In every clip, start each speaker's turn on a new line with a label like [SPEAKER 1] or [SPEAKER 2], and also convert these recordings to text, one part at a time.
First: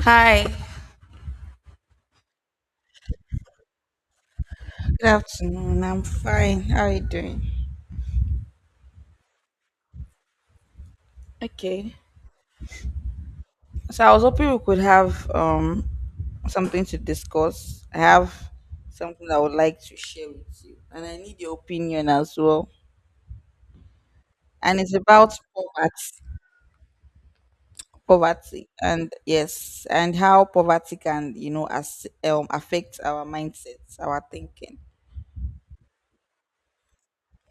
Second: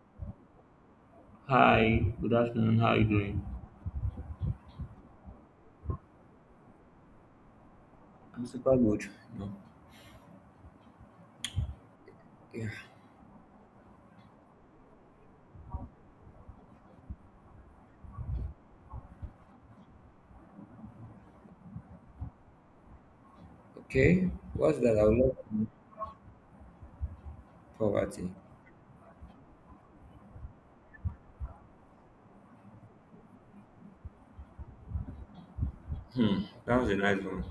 [SPEAKER 1] Hi.
[SPEAKER 2] Hi, good afternoon. How are you doing?
[SPEAKER 1] Good afternoon. I'm fine. How are you doing?
[SPEAKER 2] I'm super good. No.
[SPEAKER 1] Okay. So I was hoping we could have something to discuss. I have something I would like to share with you, and I need your opinion as well.
[SPEAKER 2] Okay, what's
[SPEAKER 1] And
[SPEAKER 2] that?
[SPEAKER 1] it's
[SPEAKER 2] I would love
[SPEAKER 1] about poverty,
[SPEAKER 2] poverty.
[SPEAKER 1] poverty, and yes, and how poverty can, you know as affect our mindsets, our thinking.
[SPEAKER 2] Hmm, that was a nice one.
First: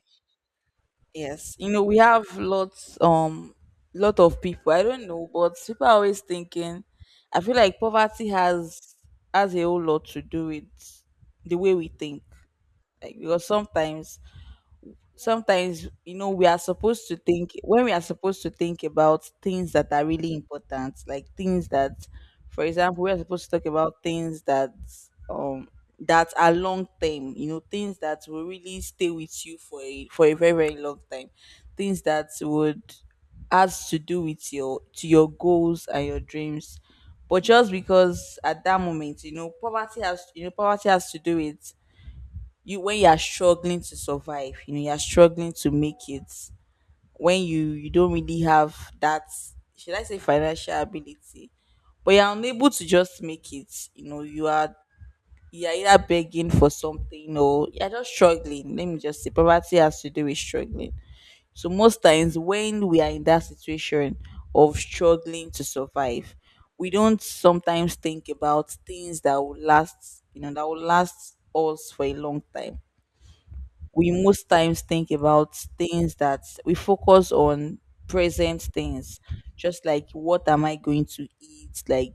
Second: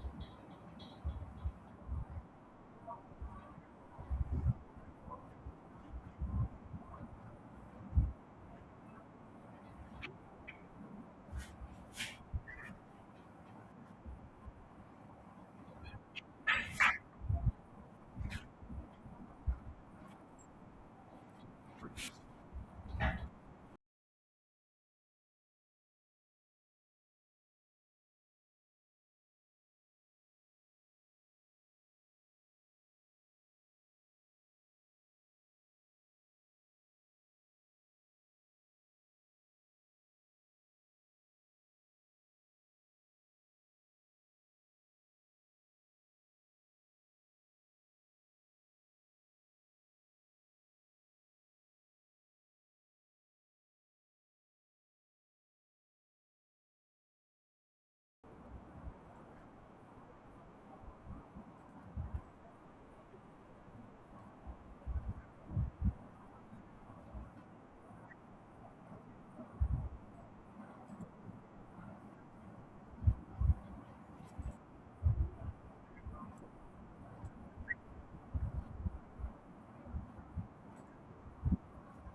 [SPEAKER 1] Yes, you know, we have lot of people. I don't know, but people are always thinking I feel like poverty has a whole lot to do with the way we think. Like, because sometimes you know, we are supposed to think about things that are really important, like things that for example we are supposed to talk about things that um that are long term, you know, things that will really stay with you for a very very long time, things that would, has to do with your goals and your dreams. But just because at that moment, you know, poverty has to do, it, you, when you are struggling to survive, you know, you're struggling to make it, when you don't really have that, should I say, financial ability, but you're unable to just make it, you know, you are, you're either begging for something, or you're just struggling. Let me just say poverty has to do with struggling. So most times when we are in that situation of struggling to survive, we don't sometimes think about things that will last, you know, that will last us for a long time. We most times think about things that we focus on, present things, just like, what am I going to eat? Like,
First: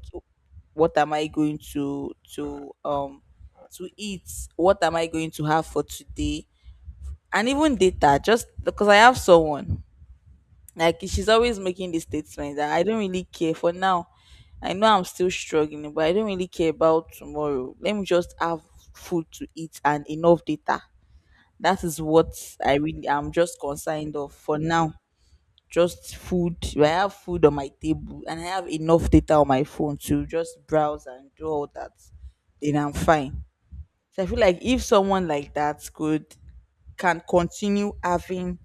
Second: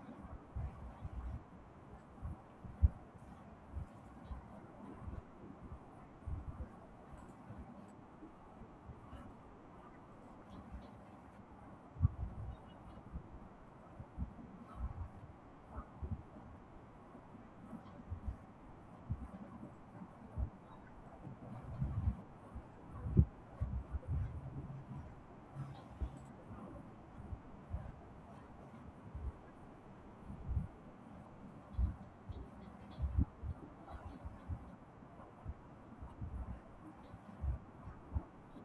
[SPEAKER 1] what am I going to eat? What am I going to have for today? And even data. Just because I have someone, like she's always making this statement that, I don't really care for now. I know I'm still struggling, but I don't really care about tomorrow. Let me just have food to eat and enough data. That is what I really am just concerned of for now. Just food. I have food on my table and I have enough data on my phone to just browse and do all that, then I'm fine. So I feel like if someone like that could, can continue having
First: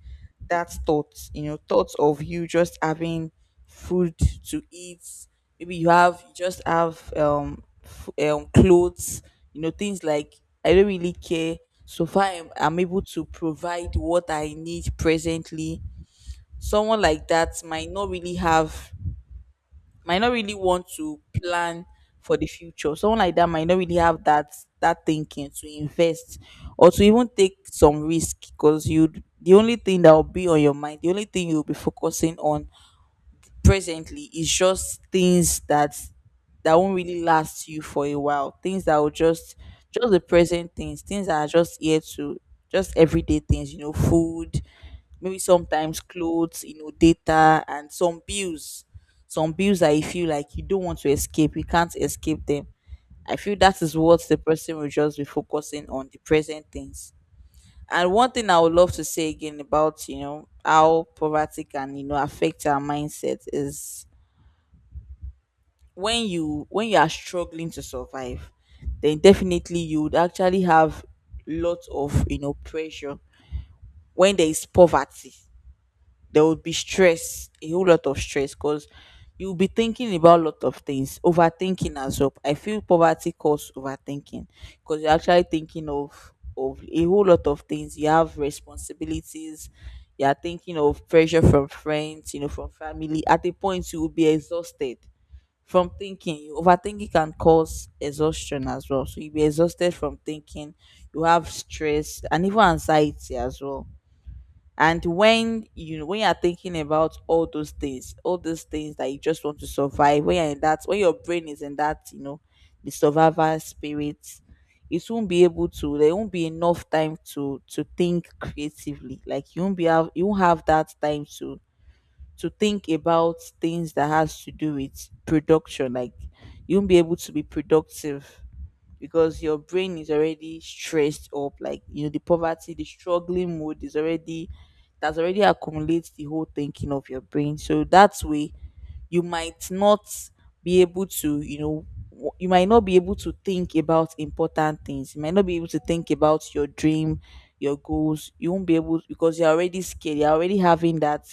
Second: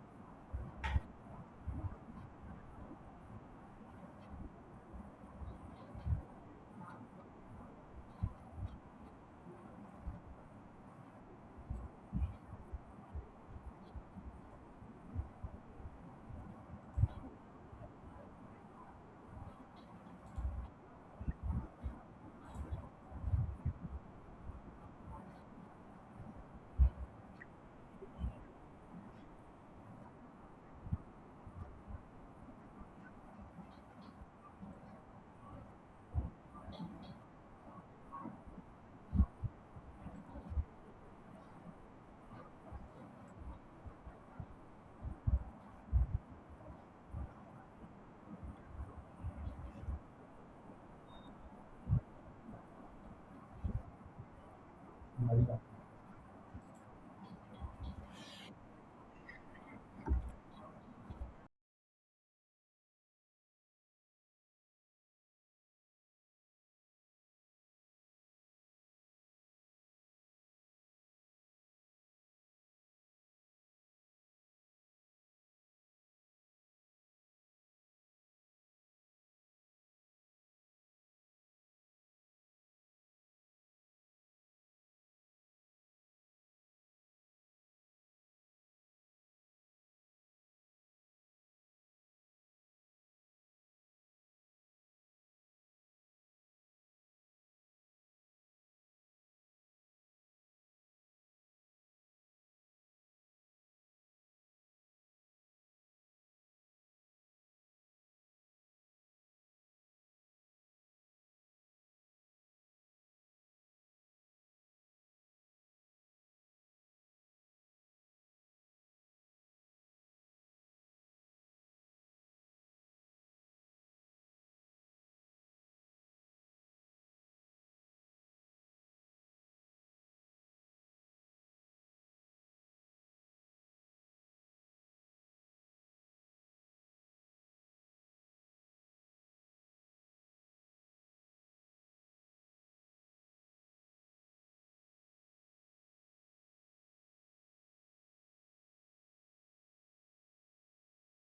[SPEAKER 1] that thought, you know, thoughts of you just having food to eat. Maybe you just have clothes, you know, things like, I don't really care. So far, I'm able to provide what I need presently. Someone like that might not really have, might not really want to plan for the future. Someone like that might not really have that, that thinking to invest or to even take some risk, because you, the only thing that will be on your mind, the only thing you'll be focusing on presently is just things that, that won't really last you for a while. Things that will just the present things, things that are just here to, just everyday things, you know, food, maybe sometimes clothes, you know, data and some bills. Some bills that you feel like you don't want to escape, you can't escape them. I feel that is what the person will just be focusing on, the present things. And one thing I would love to say again about, you know, how poverty can, you know, affect our mindset is, when you are struggling to survive, then definitely you would actually have lots of, you know, pressure. When there is poverty, there would be stress, a whole lot of stress, because you'll be thinking about a lot of things, overthinking as well. I feel poverty causes overthinking, because you're actually thinking of a whole lot of things. You have responsibilities, you are thinking of pressure from friends, you know, from family. At a point you will be exhausted from thinking. Overthinking can cause exhaustion as well. So you'll be exhausted from thinking. You have stress and even anxiety as well. And when you are thinking about all those things that you just want to survive, when you're in that, when your brain is in that, you know, the survivor spirit, it won't be able to. There won't be enough time to think creatively. Like, you won't have that time to think about things that has to do with production. Like, you won't be able to be productive, because your brain is already stressed up. Like, you know, the poverty, the struggling mood is already, that's already accumulates the whole thinking of your brain. So that way, you might not be able to, you know, you might not be able to think about important things, you might not be able to think about your dream, your goals. You won't be able, because you're already scared, you're already having that,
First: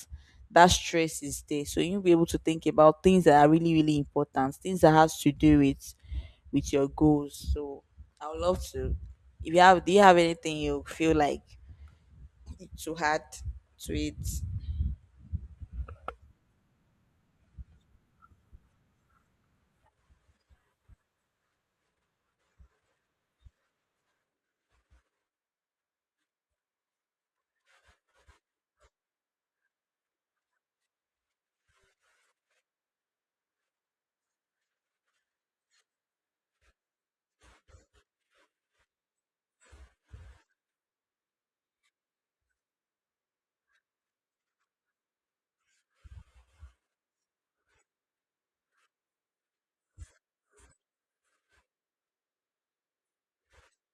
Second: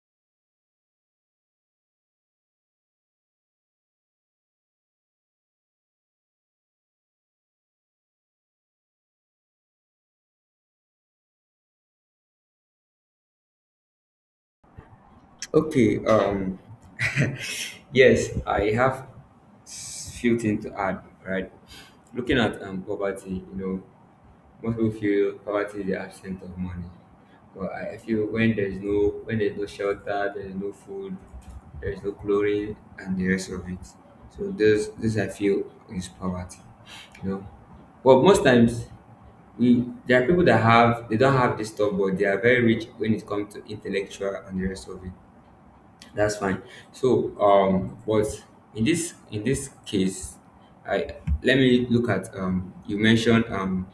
[SPEAKER 1] that stress is there. So you'll not be able to think about things that are really really important, things that has to do with your goals. So I would love to, if you have, do you have anything you feel like to add to it?
[SPEAKER 2] Okay, yes, I have few things to add, right? Looking at poverty, you know, most people feel poverty is the absence of money. But I feel when there's no shelter, there's no food, there's no clothing and the rest of it. So this I feel is poverty. You know. But most times we there are people that have they don't have this stuff, but they are very rich when it comes to intellectual and the rest of it. That's fine. So but in this case, I let me look at you mentioned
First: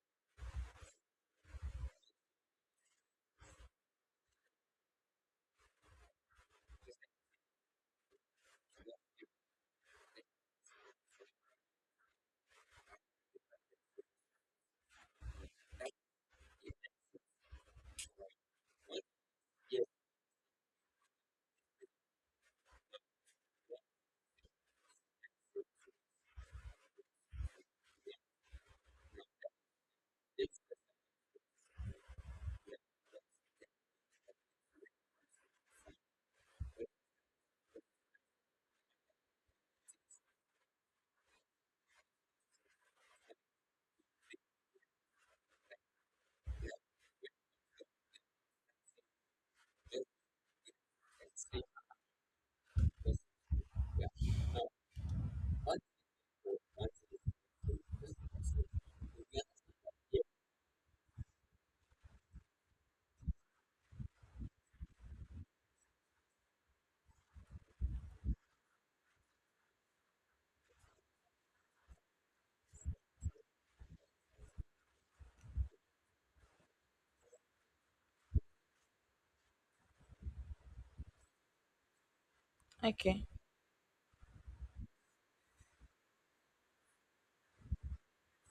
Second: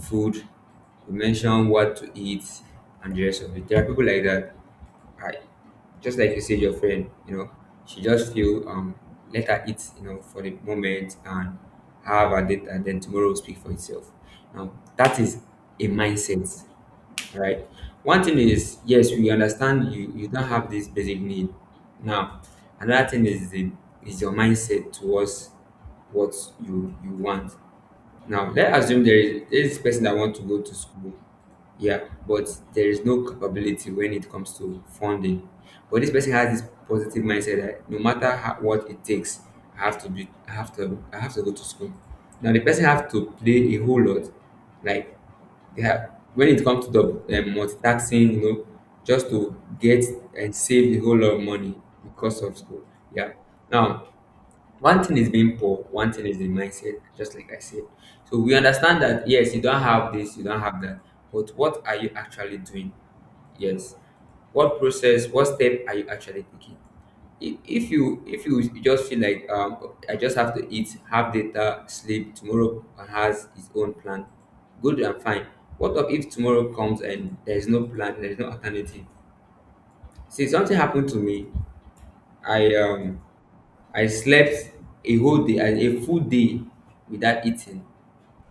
[SPEAKER 2] food, you mentioned what to eat and the rest of it. There are people like that. I Just like you said, your friend, you know, she just feel let her eat, you know, for the moment and have her date, and then tomorrow will speak for itself. Now that is a mindset, right? One thing is, yes, we understand you don't have this basic need. Now another thing is the is your mindset towards what you want. Now, let's assume there is person that want to go to school, yeah, but there is no capability when it comes to funding. But this person has this positive mindset that no matter how, what it takes, I have to go to school. Now, the person have to play a whole lot, like they have when it comes to the multitasking, you know, just to get and save a whole lot of money because of school. Yeah. Now, one thing is being poor, one thing is the mindset, just like I said. So we understand that, yes, you don't have this, you don't have that, but what are you actually doing? Yes. What process, what step are you actually taking? If you just feel like I just have to eat, have data, sleep, tomorrow has its own plan, good and fine. What of if tomorrow comes and there is no plan, there is no alternative? See, something happened to me. I um
[SPEAKER 1] Okay.
[SPEAKER 2] I slept a whole day, a full day without eating.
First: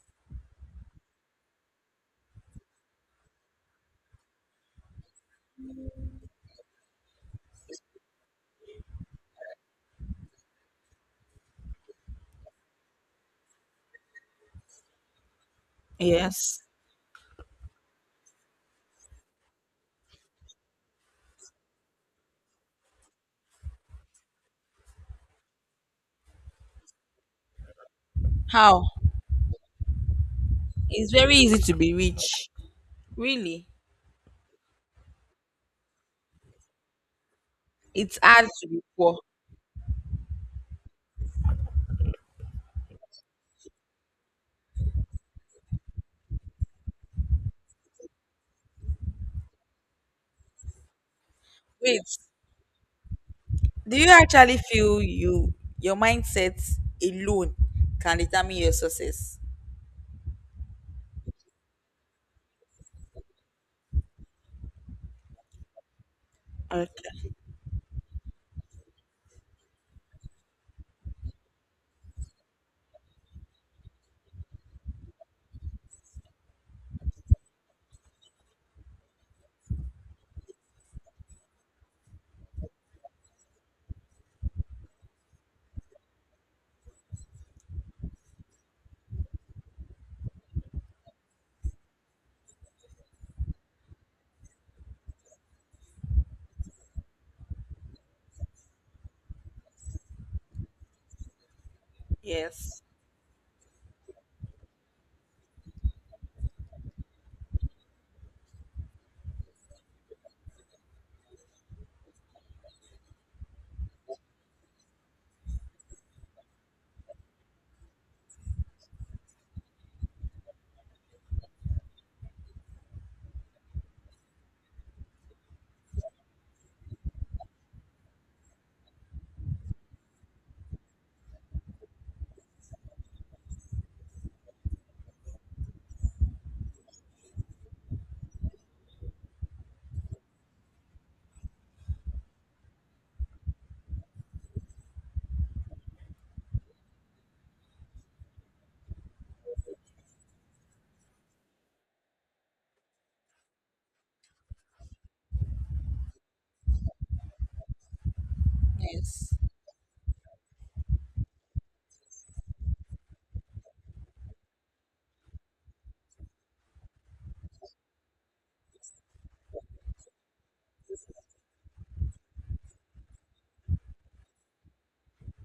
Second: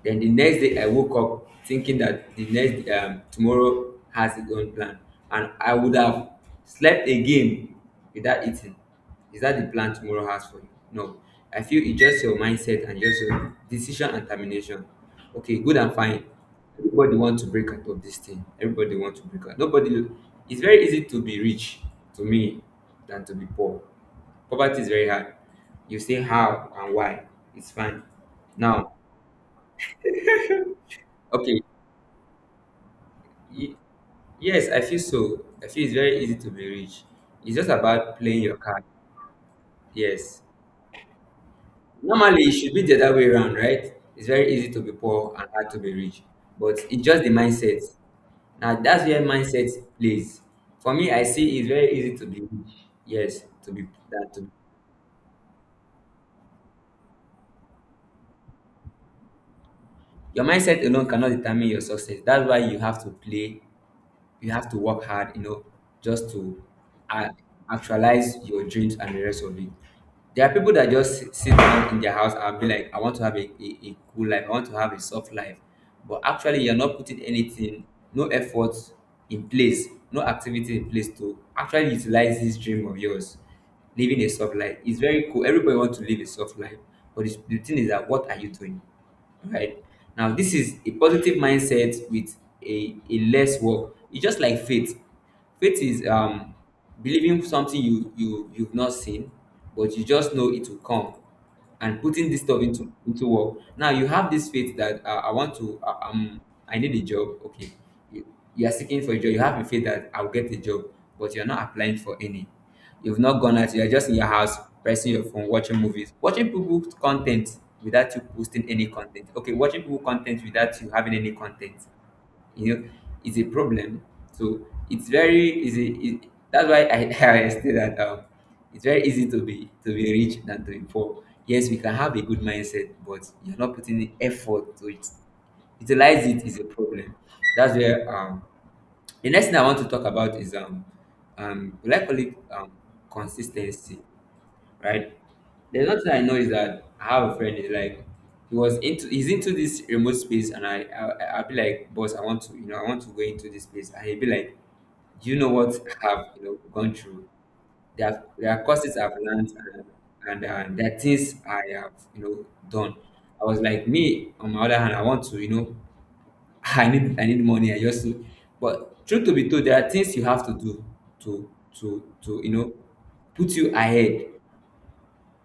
[SPEAKER 2] Then the next day, I woke up thinking that the next tomorrow has its own plan, and I would have slept again without eating. Is that the plan tomorrow has for you? No. I feel it's just your mindset and just your decision and termination. Okay, good and fine.
[SPEAKER 1] Yes.
[SPEAKER 2] Everybody want to break out of this thing. Everybody want to break out. Nobody. It's very easy to be rich to me than to be poor. Poverty is very hard. You say how and why. It's fine.
[SPEAKER 1] How?
[SPEAKER 2] Now,
[SPEAKER 1] It's very easy
[SPEAKER 2] okay.
[SPEAKER 1] to be rich. Really?
[SPEAKER 2] y- Yes, I feel so. I feel it's very easy to be rich. It's just about
[SPEAKER 1] It's
[SPEAKER 2] playing
[SPEAKER 1] hard
[SPEAKER 2] your
[SPEAKER 1] to be
[SPEAKER 2] card.
[SPEAKER 1] poor.
[SPEAKER 2] Yes. Normally, it should be the other way around, right? It's very easy to be poor and hard to be rich. But it's just the mindset. Now, that's where mindset plays. For me, I see it's very easy
[SPEAKER 1] Wait.
[SPEAKER 2] to be rich. Yes, to be
[SPEAKER 1] Do you
[SPEAKER 2] that to be.
[SPEAKER 1] actually feel you, your mindset alone can determine your success?
[SPEAKER 2] Your mindset alone cannot determine your success. That's why you have to play, you have to work hard, you know, just to uh,
[SPEAKER 1] Okay.
[SPEAKER 2] actualize your dreams and the rest of it. There are people that just sit down in their house and be like, I want to have a cool life, I want to have a soft life. But actually, you're not putting anything, no effort in place, no activity in place to actually utilize this dream of yours. Living a soft life is very cool. Everybody wants to live a soft life. But the thing is that, what are you doing? Right now, this is a positive mindset with a less work. It's just like faith. Faith is believing something you've not seen, but you just know it will come, and putting this stuff
[SPEAKER 1] Yes.
[SPEAKER 2] into work. Now you have this faith that I want to I need a job. Okay, you, you are seeking for a job, you have a faith that I'll get a job, but you're not applying for any. You've not gone out, you're just in your house pressing your phone, watching movies, watching people's content without you posting any content. Okay, watching people content without you having any content. You know, it's a problem. So it's very easy that's why I I say that it's very easy to be rich than to be poor. Yes, we can have a good mindset, but you're not putting the effort to it. Utilize it is a problem. That's where the next thing I want to talk about is will I call it consistency, right? There's nothing I know is that I have a friend is like he's into this remote space, and I'll be like, boss, I want to, you know, I want to go into this place, and he'll be like, do you know what, I have, you know, gone through, there are courses I've
[SPEAKER 1] Yes.
[SPEAKER 2] learned and there are things I have, you know, done. I was like, me on my other hand, I want to, you know, I need money, I just to, but truth to be told, there are things you have to do to you know, put you ahead.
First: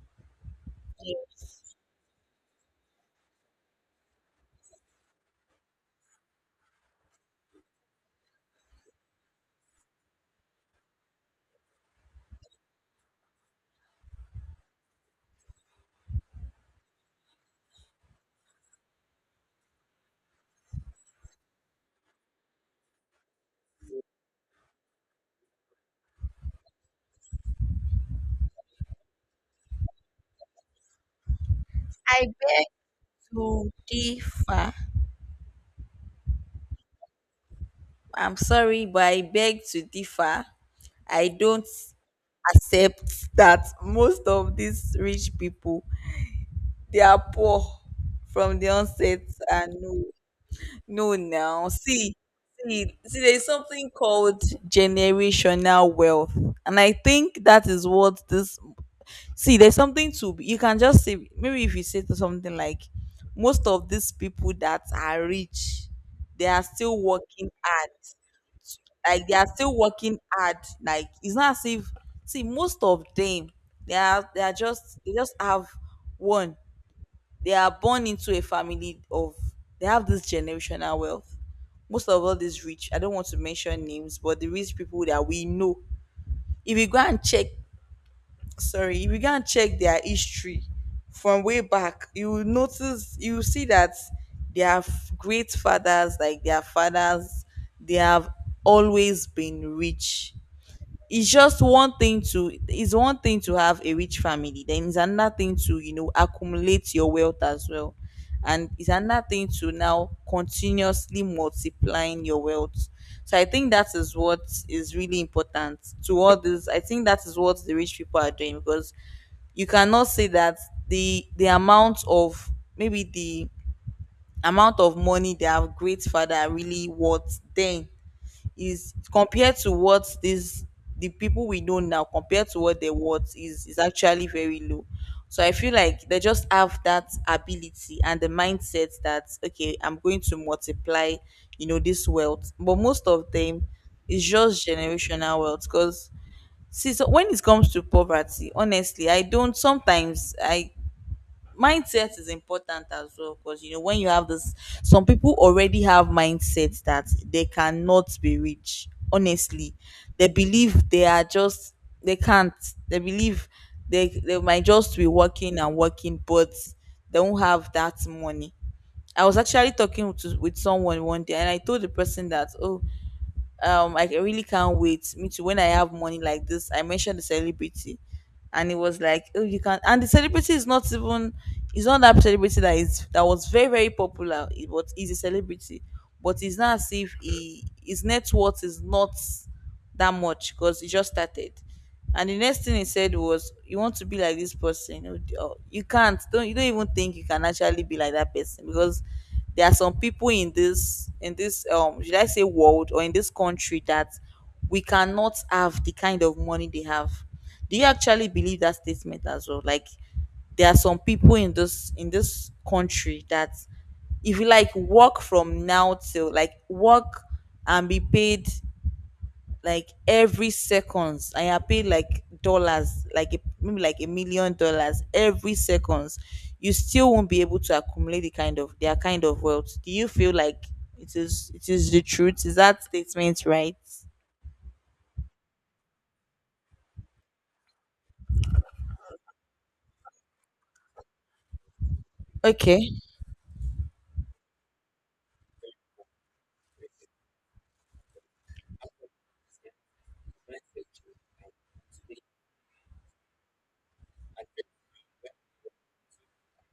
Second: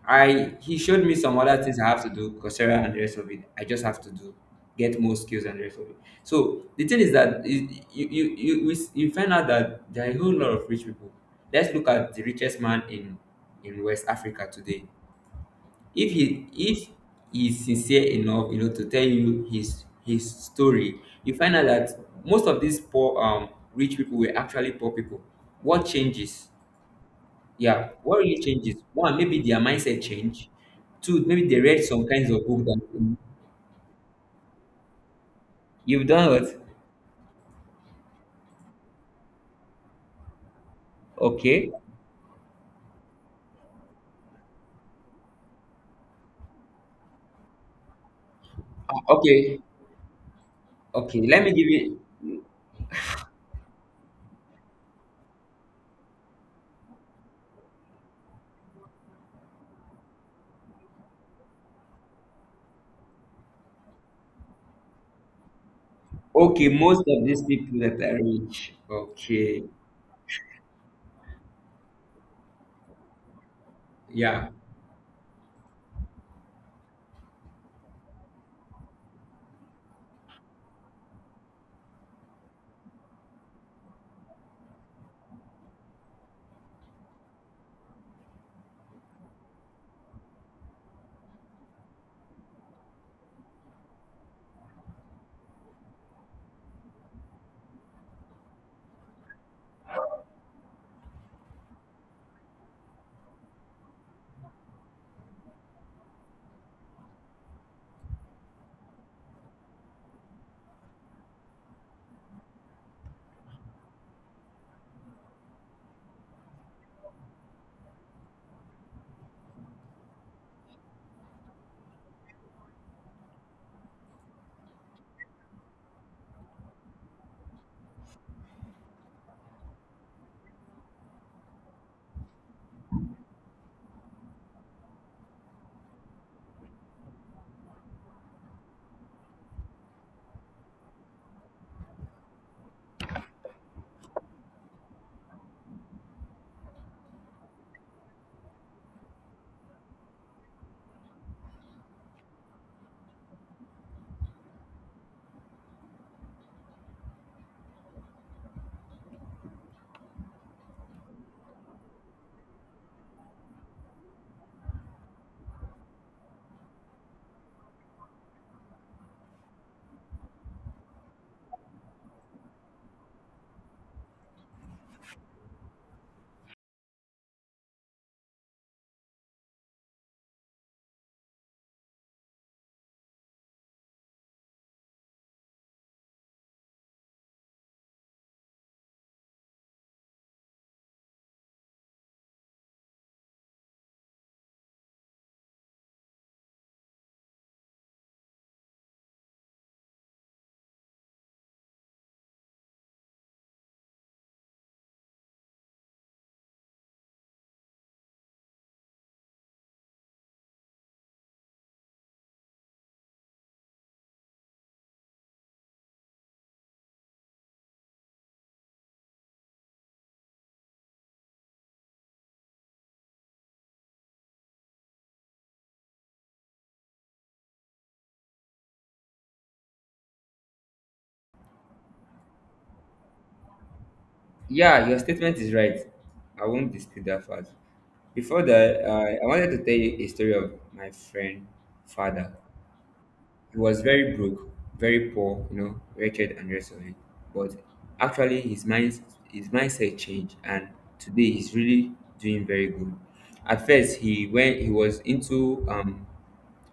[SPEAKER 2] I, he showed me some other things I have to do, Coursera and the rest of it. I just have to do get more skills and the rest of it. So the thing is that you you find out that there are a whole lot of rich people. Let's look at the richest man in West Africa today. If he's sincere enough, you know, to tell you his story, you find out that most of these poor rich people were actually poor people. What changes? Yeah, what really changes? One, maybe their mindset change. Two, maybe they read some
[SPEAKER 1] I
[SPEAKER 2] kinds of
[SPEAKER 1] beg
[SPEAKER 2] book that mm,
[SPEAKER 1] to differ.
[SPEAKER 2] you've done what?
[SPEAKER 1] I'm sorry, but I beg to differ. I don't
[SPEAKER 2] Okay.
[SPEAKER 1] accept that most of these rich people, they are poor from the
[SPEAKER 2] Ah,
[SPEAKER 1] onset,
[SPEAKER 2] okay,
[SPEAKER 1] and no. No,
[SPEAKER 2] okay. Let me give
[SPEAKER 1] now
[SPEAKER 2] you.
[SPEAKER 1] see, see, see. There's something called generational wealth, and I think that is what this. See, there's something to be- you can just say, maybe if you say to something like, most of these people that are rich, they are
[SPEAKER 2] Okay, most
[SPEAKER 1] still
[SPEAKER 2] of these
[SPEAKER 1] working
[SPEAKER 2] people
[SPEAKER 1] hard.
[SPEAKER 2] that are rich.
[SPEAKER 1] Like, they are
[SPEAKER 2] Okay,
[SPEAKER 1] still working hard. Like, it's not as if, see, most of them, they are they
[SPEAKER 2] yeah,
[SPEAKER 1] are just they just have one, they are born into a family of, they have this generational wealth. Most of all these rich, I don't want to mention names, but the rich people that we know. If you go and check, sorry, if you go and check their history from way back, you will notice, you will see that they have great fathers, like their fathers, they have always been rich. It's just one thing to, it's one thing to have a rich family, then it's another thing to, you know, accumulate your wealth as well, and it's another thing to now continuously multiplying your wealth. So I think that is what is really important to all this. I think that is what the rich people are doing, because you cannot say that the amount of, maybe the amount of money they have, great father really worth then, is compared to what this, the people we know now, compared to what they want, is actually very low. So I feel like they just have that ability and the mindset that, okay, I'm going to multiply, you know, this wealth. But most of them is just generational wealth, because, see, so when it comes to poverty, honestly, I don't sometimes, I, mindset is important as well, because, you know, when you have this, some people already have mindsets that they cannot be rich, honestly. They believe they are just, they can't, they believe, they might just be working and working, but they won't have that money. I was actually talking to, with someone one day, and I told the person that, oh, like, really can't wait me too, when I have money like this. I mentioned the celebrity, and it was like, oh, you can. And the celebrity is not even, it's not that celebrity that is, that was very very popular. It- but he's a celebrity, but it's not as if he, his net worth is not that much, because he just started. And the next thing he said was, "You want to be like this person? Oh, you can't. Don't, you don't even think you can actually be like that person, because there are some people in this, should I say world or in this country, that we cannot have the kind of money they have." Do you actually believe that statement as well? Like, there are some people in this country, that if you like work from now till, like, work and be paid, like every seconds I are paid, like dollars, like a, maybe like $1 million every seconds, you still won't be able to accumulate their kind of wealth. Do you feel like it is the truth, is that statement right?
[SPEAKER 2] yeah. Your statement is right. I won't dispute that fact. Before that, I wanted to tell you a story of my friend father.
[SPEAKER 1] Okay.
[SPEAKER 2] He was very broke, very poor, you know, wretched and rest of it. But actually, his mindset changed, and today he's really doing very good. At first, he was into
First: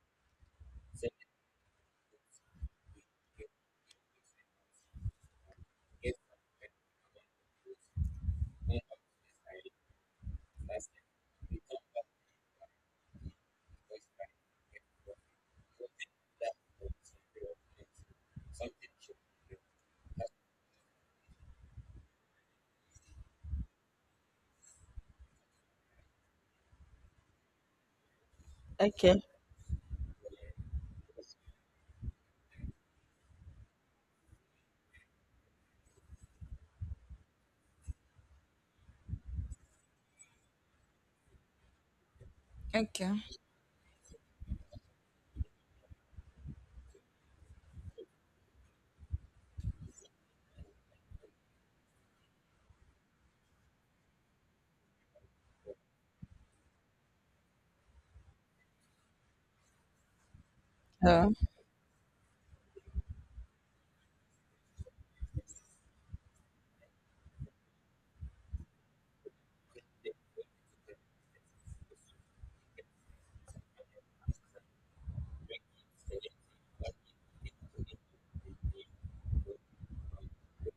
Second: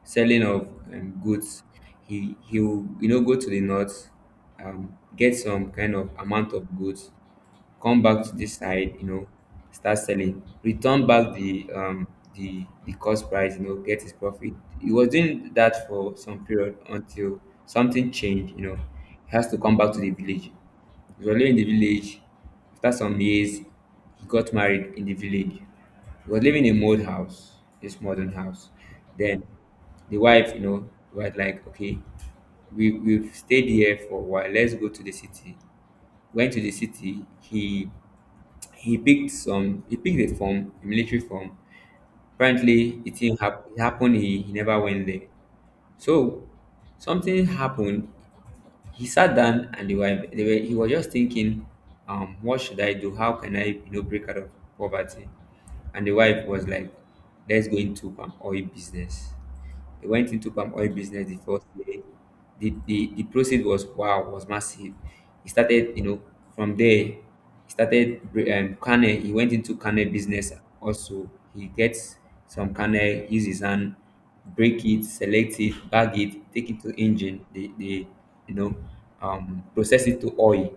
[SPEAKER 2] selling of goods. He will, you know, go to the north, get some kind of amount of goods, come back to this side, you know, start selling, return back the cost price, you know, get his profit. He was doing that for some period until something changed, you know. He has to come back to the village. He was living in the village. After some years, he got married in the village. He was living in a old house, this modern house.
[SPEAKER 1] Okay.
[SPEAKER 2] Then the wife, you know, was like, okay, we've stayed here for a while, let's go to the city. Went to the city, he picked some. He picked a form, a military form. Apparently,
[SPEAKER 1] Okay.
[SPEAKER 2] it happened. He never went there. So something happened. He sat down and he was just thinking, what should I do? How can I, you know, break out of poverty? And the wife was like, let's go into palm oil business. They went into palm oil
[SPEAKER 1] uh,
[SPEAKER 2] business the first day. The proceed was wow, was massive. He started, you know, from there, he started canne. He went into canne business also. He gets some canne, use his hand, break it, select it, bag it, take it to engine. They, you know, process it to oil.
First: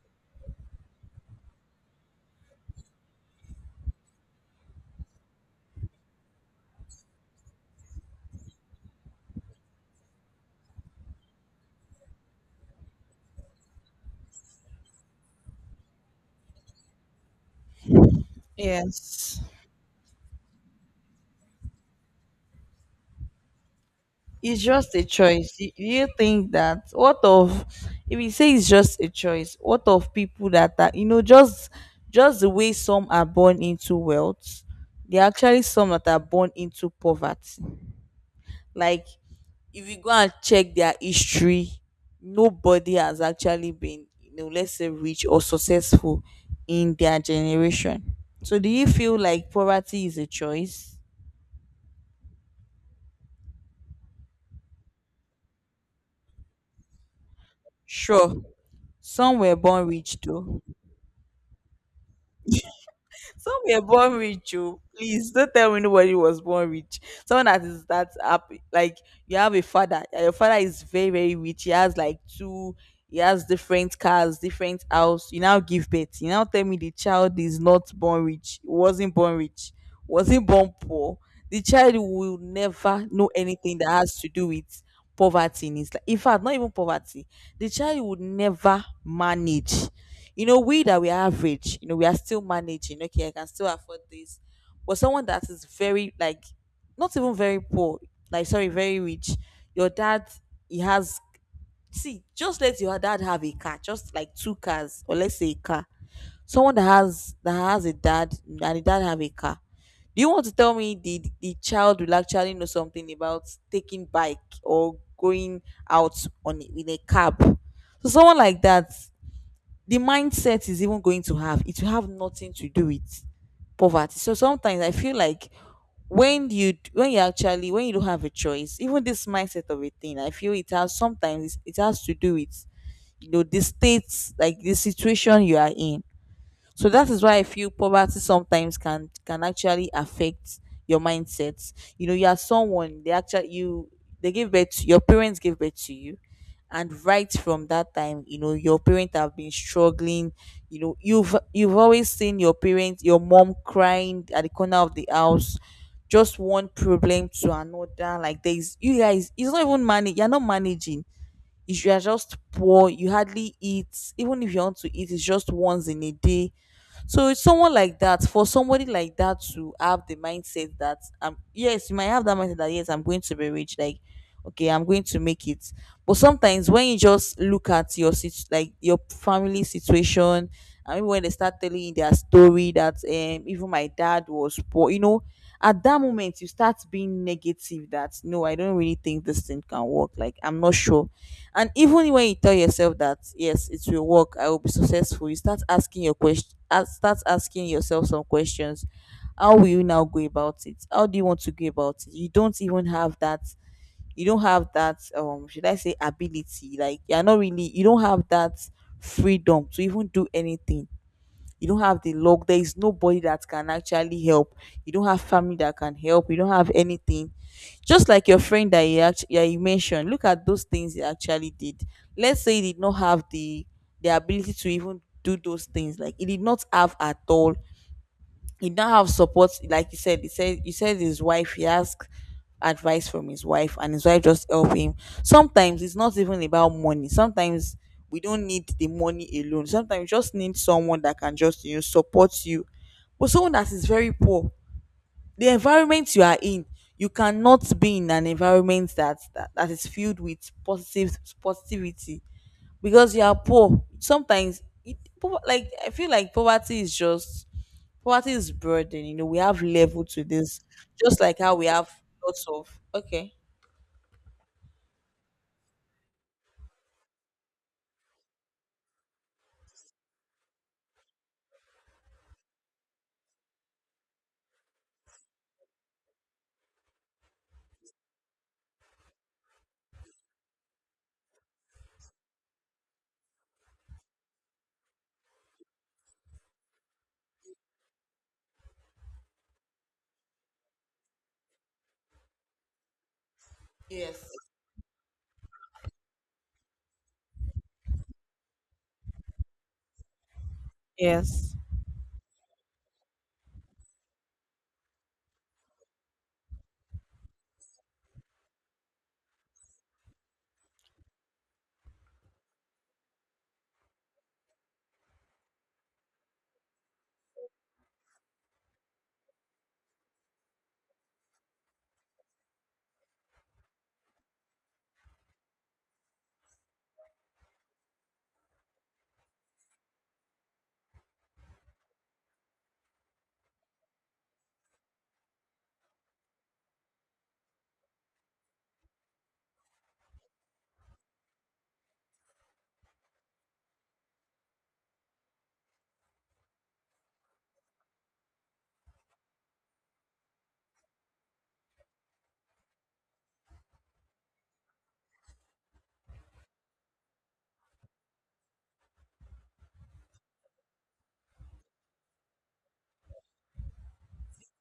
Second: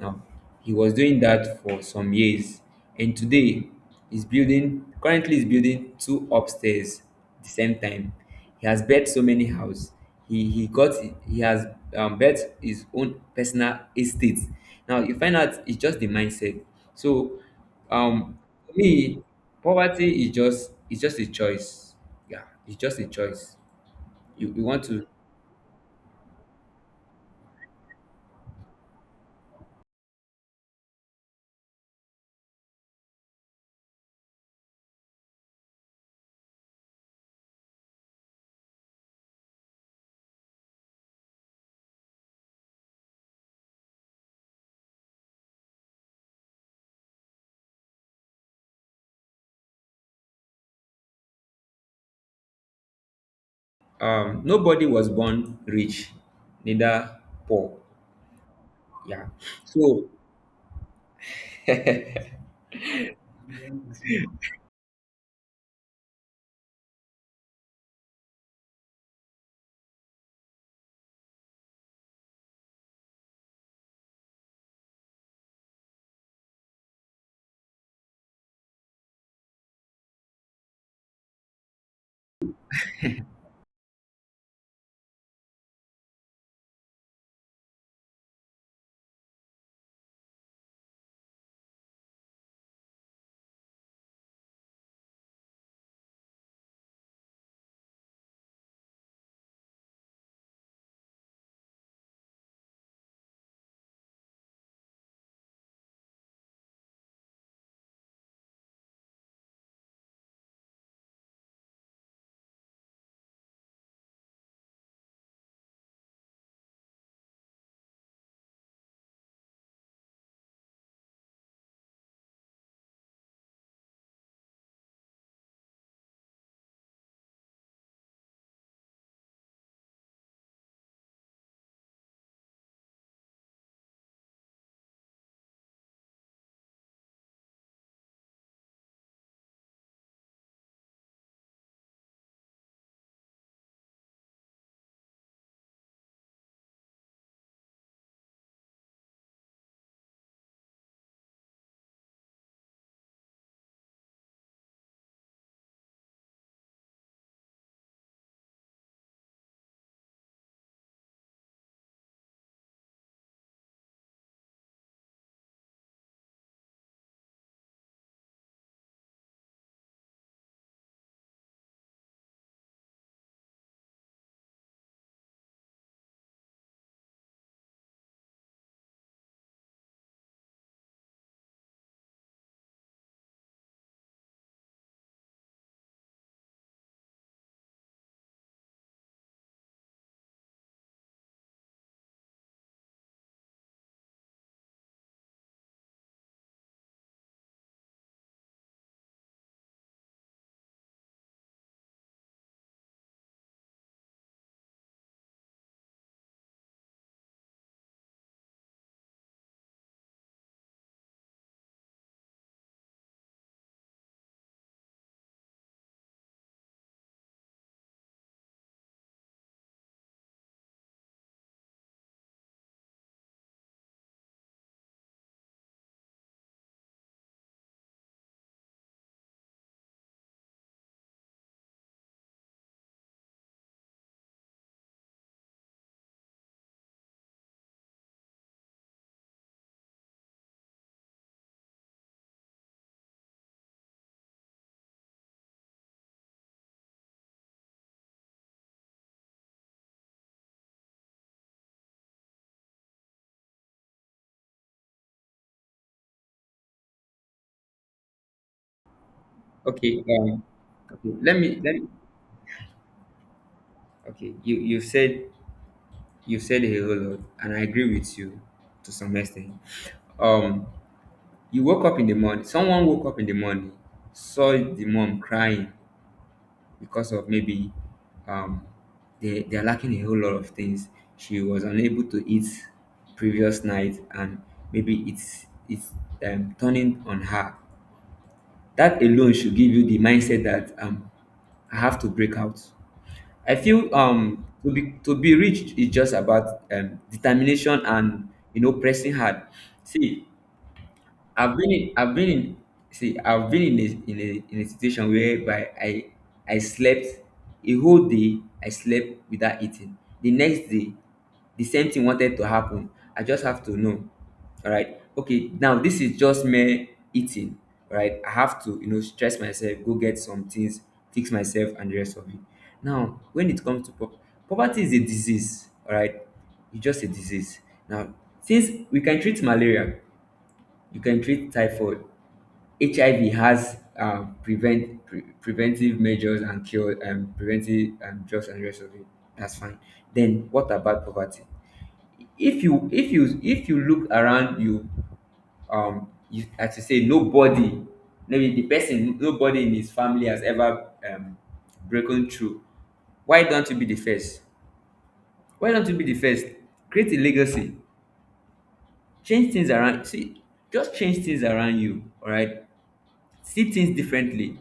[SPEAKER 2] Now, he was doing that for some years, and today he's building. Currently, he's building two upstairs at the same time. He has built so many houses. He he got he has built his own personal estate. Now you find out it's just the mindset. So um for me,
[SPEAKER 1] yes,
[SPEAKER 2] poverty is just it's just a choice. Yeah, it's just a choice.
[SPEAKER 1] it's
[SPEAKER 2] You want
[SPEAKER 1] just a
[SPEAKER 2] to
[SPEAKER 1] choice. Do you think that what of if you say it's just a choice, what of people that are just the way some are born into wealth, there are actually some that are born into poverty. Like if you go and check their history, nobody has actually been let's say rich or successful in their generation. So do you feel like poverty is a choice?
[SPEAKER 2] nobody was born rich, neither poor.
[SPEAKER 1] Sure,
[SPEAKER 2] Yeah.
[SPEAKER 1] some were born
[SPEAKER 2] So
[SPEAKER 1] rich though. Some were born rich, oh. Please don't tell me nobody was born rich. Someone that is that happy. Like you have a father, and your father is very, very rich. He has different cars, different house. You now give birth. You now tell me the child is not born rich. Wasn't born rich. Wasn't born poor. The child will never know anything that has to do with poverty in his life. In fact, not even poverty. The child would never manage. We that we are average, we are still managing. Okay, I can still afford this. But someone that is very, like, not even very poor, like, sorry, very rich. Your dad, he has see, just let your dad have a car, just like two cars, or let's say a car. Someone that has a dad and the dad have a car. Do you want to tell me the child will actually know something about taking bike or going out on in a cab? So someone like that, the mindset is even going to have it will have nothing to do with poverty. So sometimes I feel like when you don't have a choice, even this mindset of a thing, I feel it has to do with, the states, like the situation you are in. So that is why I feel poverty sometimes can actually affect your mindset. You know, you are someone they actually you they give birth to, your parents give birth to you, and right from that time, your parents have been struggling. You know, you've always seen your parents, your mom crying at the corner of the house, just one problem to another. Like there is you guys, it's not even money. You're not managing. If you are just poor, you hardly eat. Even if you want to eat, it's just once in a day. So it's someone like that, for somebody like that to have the mindset that, yes, you might have that mindset that yes, I'm going to be rich, like, okay, I'm going to make it. But sometimes when you just look at your like your family situation, I mean, when they start telling you their story that, even my dad was poor, at that moment you start being negative that no, I don't really think this thing can work. Like, I'm not sure. And even when you tell yourself that yes, it will work, I will be successful, you start asking yourself some questions. How do you want to go about it? You don't have that, should I say, ability. Like you're not really you don't have that freedom to even do anything. You don't have the luck. There is nobody that can actually help. You don't have family that can help. You don't have anything. Just like your friend that you actually, yeah, you mentioned, look at those things he actually did. Let's say he did not have the ability to even do those things. Like, he did not have at all. He did not have support. Like he said his wife, he asked advice from his wife, and his wife just help him. Sometimes it's not even about money. Sometimes we don't need the money alone. Sometimes we just need someone that can just support you. But someone that is very poor, the environment you are in, you cannot be in an environment that is filled with positive positivity, because you are poor. Sometimes, like, I feel like poverty is burden. We have
[SPEAKER 2] okay,
[SPEAKER 1] level to this,
[SPEAKER 2] okay,
[SPEAKER 1] just like how we
[SPEAKER 2] let me
[SPEAKER 1] have lots of. Okay.
[SPEAKER 2] okay, you've said you've said a whole lot, and I agree with you to some extent. Um You woke up in the morning. Someone woke up in the morning, saw the mom crying because of maybe um, they are lacking a whole lot of things. She was unable to eat previous night, and maybe it's turning on her. That alone should give you the mindset that I have to break out. I feel
[SPEAKER 1] Yes.
[SPEAKER 2] to be rich is just about determination and you know pressing hard. See, I've
[SPEAKER 1] Yes.
[SPEAKER 2] been in, I've been in, I've been in a situation whereby I slept a whole day. I slept without eating. The next day, the same thing wanted to happen. I just have to know, all right. Okay, now this is just mere eating, all right. I have to, you know, stress myself, go get some things, fix myself, and the rest of it. Now, when it comes to poverty, is a disease, all right. It's just a disease. Now, since we can treat malaria, you can treat typhoid. HIV has preventive measures and cure preventive drugs and rest of it. That's fine. Then what about poverty? If you look around you, you, as you say, nobody, maybe the person, nobody in his family has ever broken through. Why don't you be the first? Why don't you be the first? Create a legacy, change things around. See, just change things around you, all right, see things differently.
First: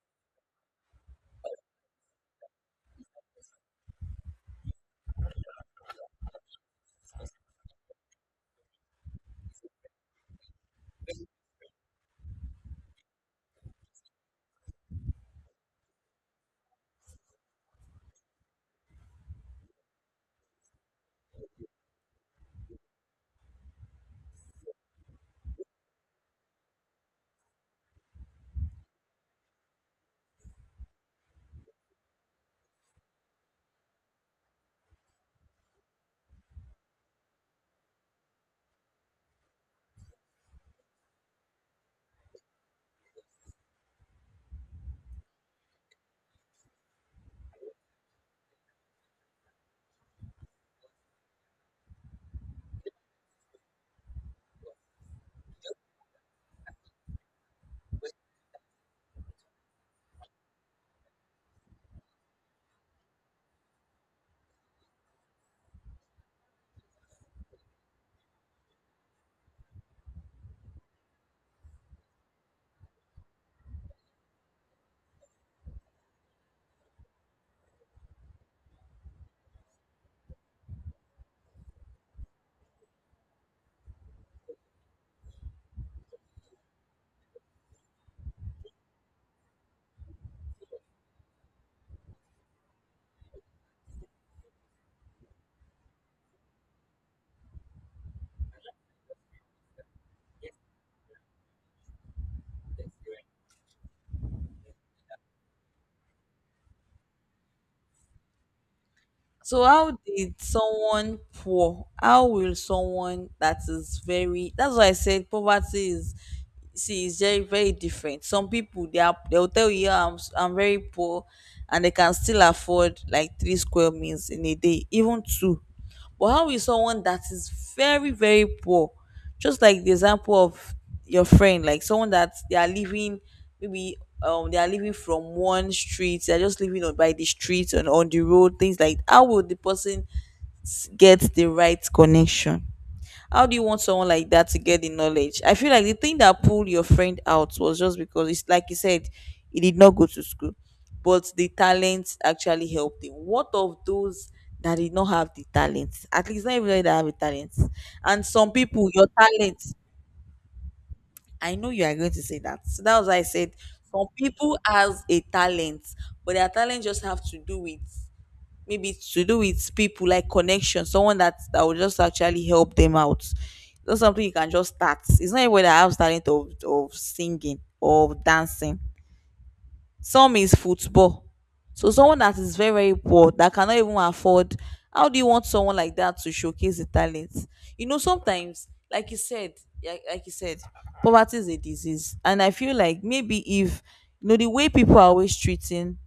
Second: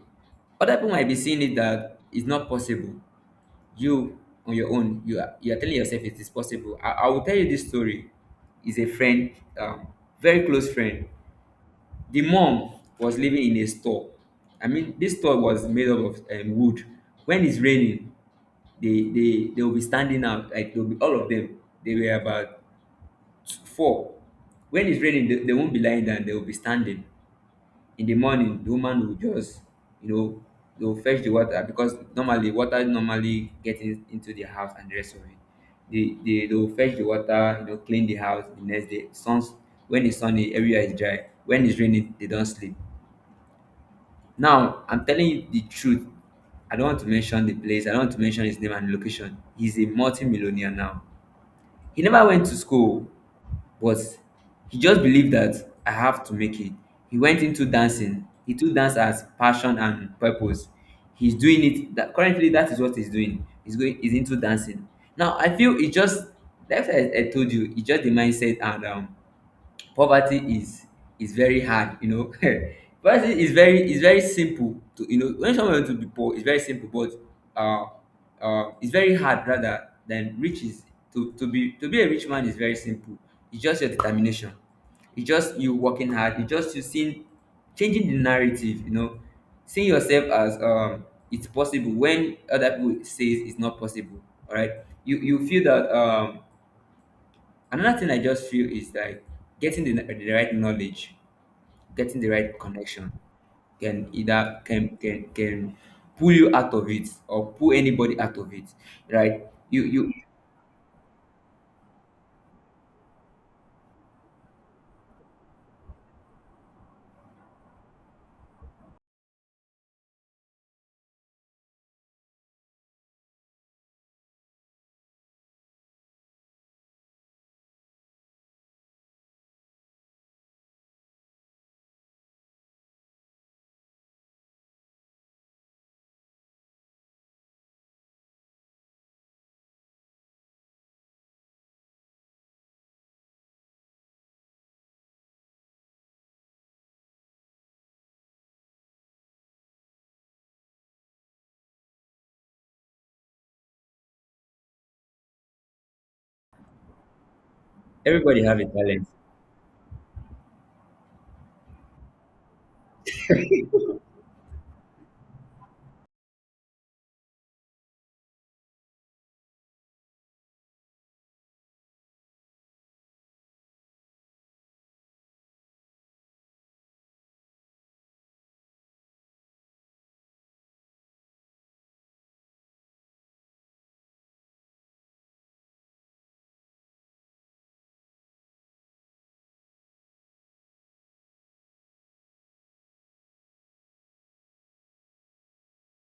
[SPEAKER 2] Other people might be seeing it that it's not possible. You, on your own, you are telling yourself it is possible. I will tell you this story. Is a friend, um, very close friend. The mom was living in a store. I mean, this store was made up of wood. When it's raining, they will be standing out. Like they'll be all of them. They were about four. When it's raining, they won't be lying down. They will be standing. In the morning the woman will just, you know, they will fetch the water because normally water normally get in, into the house and the rest of it. They will fetch the water, you know, clean the house. The next day suns, when it's sunny everywhere is dry. When it's raining they don't sleep. Now I'm telling you the truth. I don't want to mention the place, I don't want to mention his name and location. He's a multi-millionaire now. He never went to school, but he just believed that I have to make it. He went into dancing. He took dance as passion and purpose. He's doing it, that currently that is what he's doing. He's going, he's into dancing. Now I feel it just like I told you, it's just the mindset and poverty is very hard, you know. Poverty is very, is very simple to, you know, when someone want to be poor it's very simple, but uh it's very hard rather than riches. To be a rich man is very simple. It's just your determination, it's just you working hard, it's just you seeing, changing the narrative, you know, seeing yourself as, it's possible when other people says it's not possible, all right. You feel that another thing I just feel is like getting the right knowledge, getting the right connection can either can pull you out of it or pull anybody out of it. Right?
[SPEAKER 1] So
[SPEAKER 2] You
[SPEAKER 1] how
[SPEAKER 2] you
[SPEAKER 1] did someone poor? How will someone that is very? That's why I said poverty is. See, it's very, very different. Some people, they'll tell you, "Yeah, I'm very poor," and they can still afford like three square meals in a day, even two. But how is someone that is very, very poor, just like the example of your friend, like someone that they are living, maybe, they are living from one street, they are just living on by the street and on the road, things like. How will the person get the right connection? How do you want someone like that to get the knowledge? I feel like the thing that pulled your friend out was just because, it's like you said, he did not go to school, but the talent actually helped him. What of those that did not have the talent? At least not everybody that have a talent. And
[SPEAKER 2] everybody
[SPEAKER 1] some
[SPEAKER 2] have a
[SPEAKER 1] people,
[SPEAKER 2] talent.
[SPEAKER 1] your talent, I know you are going to say that. So that was why I said some people has a talent, but their talent just have to do with, maybe it's to do with people, like connection, someone that that will just actually help them out. It's not something you can just start. It's not everybody that has talent of singing or of dancing. Some is football. So someone that is very, very poor that cannot even afford, how do you want someone like that to showcase the talent? You know, sometimes, like you said, poverty is a disease. And I feel like, maybe if the way people are always treating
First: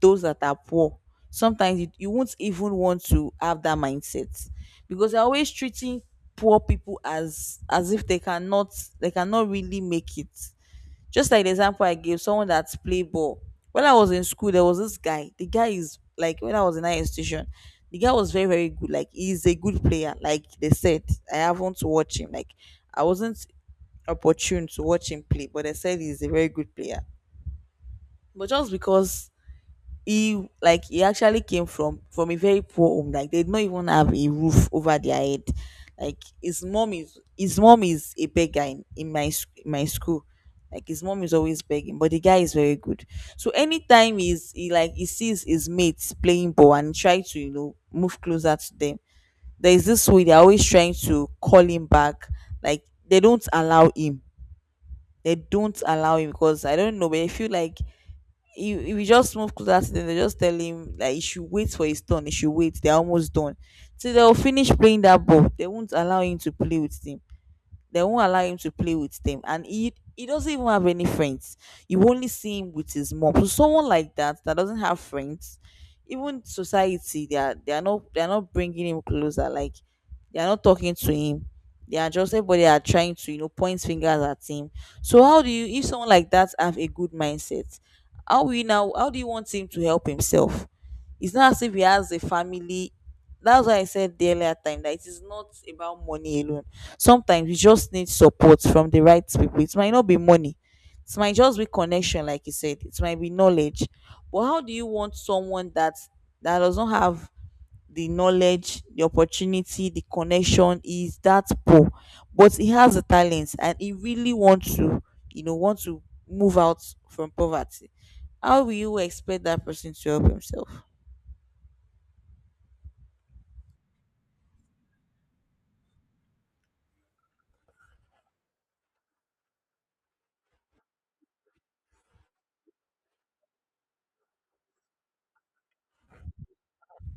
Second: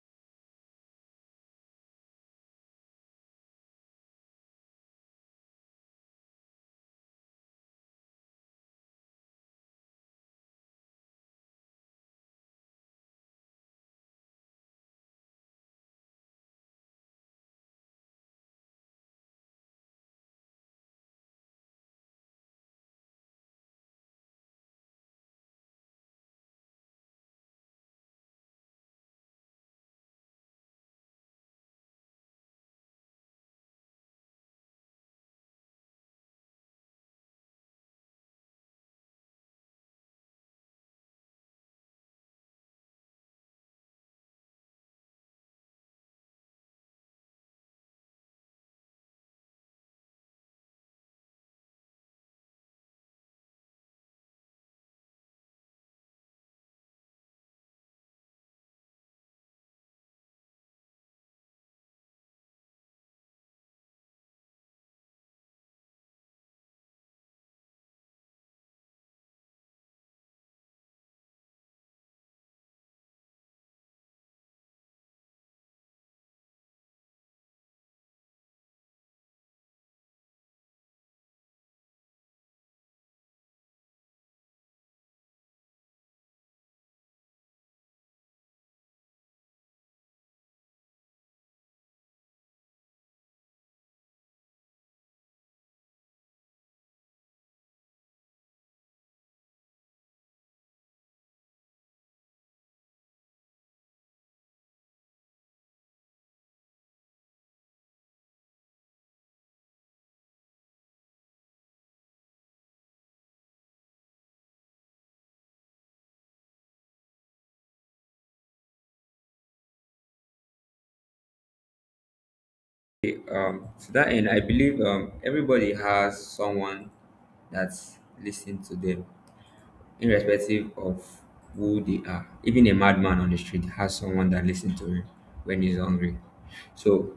[SPEAKER 1] those that are poor, sometimes you won't even want to have that mindset, because they're always treating poor people as if they cannot really make it. Just like the example I gave, someone that's play ball, when I was in school, there was this guy. The guy is, like, when I was in higher institution, the guy was very, very good, like, he's a good player. Like, they said, I haven't watched him, like, I wasn't opportune to watch him play, but they said he's a very good player. But just because he actually came from a very poor home, like, they did not even have a roof over their head, like his mom is a beggar, in my school. Like, his mom is always begging, but the guy is very good. So anytime he's he like he sees his mates playing ball and try to move closer to them, there is this way they're always trying to call him back. Like, They don't allow him because I don't know, but I feel like he will just move closer to them. They just tell him that he should wait for his turn. He should wait. They're almost done. So they'll finish playing that ball. They won't allow him to play with them. They won't allow him to play with them, and he doesn't even have any friends. You only see him with his mom. So someone like that, that doesn't have friends, even society, they are not bringing him closer. Like, they are not talking to him. They are just everybody are trying to point fingers at him. So how do you, if someone like that have a good mindset? How will you now? How do you want him to help himself? It's not as if he has a family. That's why I said the earlier time that it is not about money alone. Sometimes you just need support from the right people. It might not be money. It might just be connection, like you said. It might be knowledge. But how do you want someone that, that does not have the knowledge, the opportunity, the connection, is that poor, but he has the talents and he really wants to you know want to move out from poverty? How will you expect that person to help himself?
[SPEAKER 2] To that end, I believe everybody has someone that's listening to them, irrespective of who they are. Even a madman on the street has someone that listens to him when he's hungry. So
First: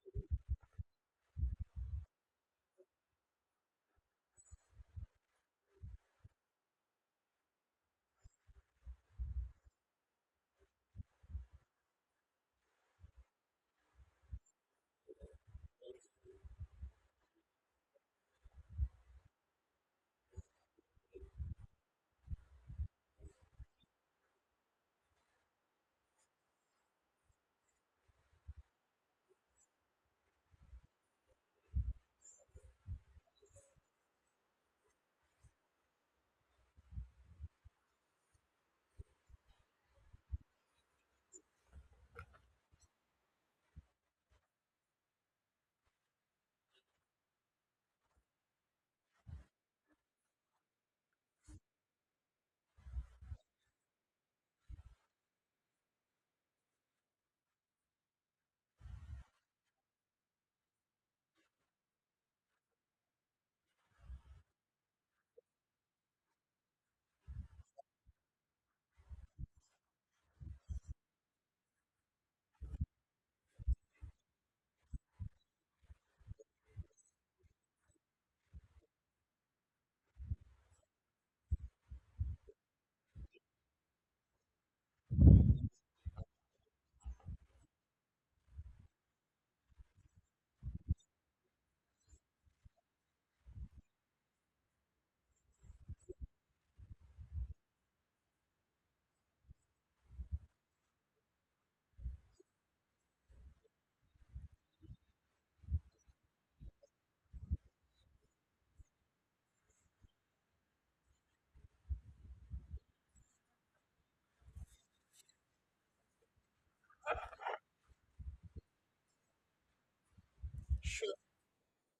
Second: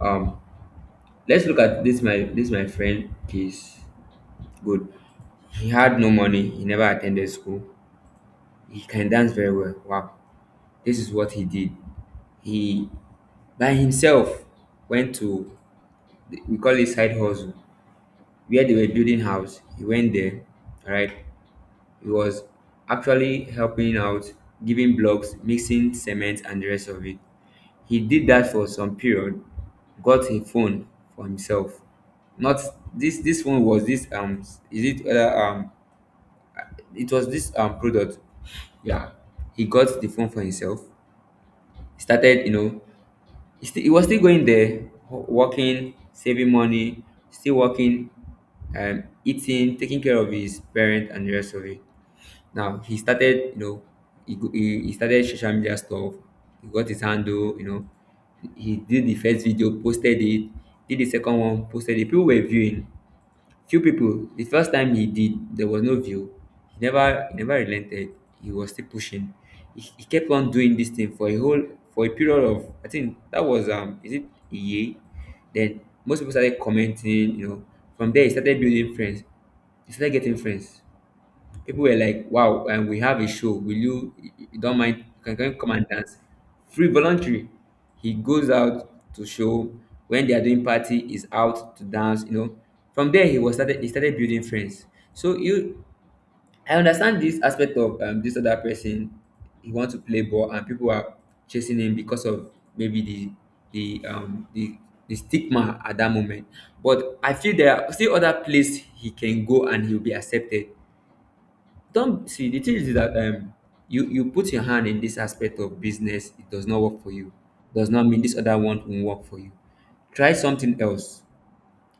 [SPEAKER 2] um, let's look at this my friend case. Good. He had no money. He never attended school. He can dance very well. Wow. This is what he did. He, by himself, went to the- we call it side hustle, where they were building house. He went there. All right. He was actually helping out, giving blocks, mixing cement and the rest of it. He did that for some period, got a phone for himself. Not this one, was this is it other it was this product. Yeah. He got the phone for himself. He started, you know, still he was still going there, working, saving money, still working, eating, taking care of his parents and the rest of it. Now he started, you know, he started social media stuff. He got his handle, you know. He did the first video, posted it. Did the second one, posted it. People were viewing. Few people. The first time he did, there was no view. He never relented. He was still pushing. He kept on doing this thing for a whole, for a period of, I think that was is it a year? Then most people started commenting, you know. From there, he started building friends. He started getting friends. People were like, wow, and we have a show. Will you, you don't mind? Can you come and dance? Free voluntary. He goes out to show. When they are doing party, he's out to dance, you know. From there, he started building friends. So you, I understand this aspect of this other person. He wants to play ball and people are chasing him because of maybe the, um, the, the stigma at that moment. But I feel there are still other places he can go and he'll be accepted. Don't see, the thing is that you put your hand in this aspect of business, it does not work for you. Does not mean this other one won't work for you. Try something else.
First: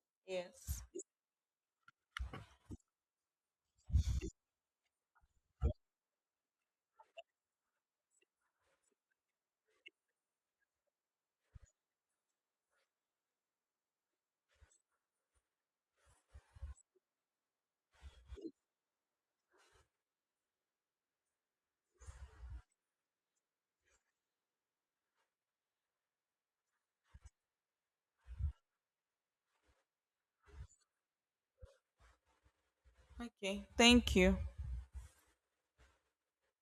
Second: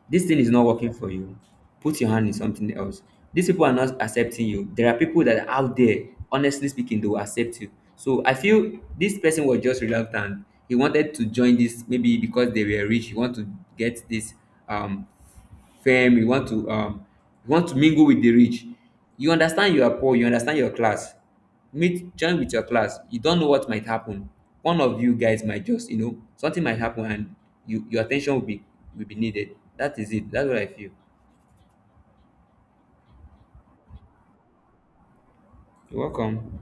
[SPEAKER 2] This thing is not
[SPEAKER 1] Yes.
[SPEAKER 2] working for you. Put your hand in something else. These people are not accepting you. There are people that are out there, honestly speaking, they will accept you. So I feel this person was just reluctant. He wanted to join this maybe because they were rich. He wanted to get this um firm, you want to mingle with the rich. You understand you are poor, you understand your class. Meet, join with your class. You don't know what might happen. One of you guys might just, you know, something might happen and you, your attention will be, will be needed. That is it, that's what I feel.
[SPEAKER 1] Okay, thank you.
[SPEAKER 2] You're welcome.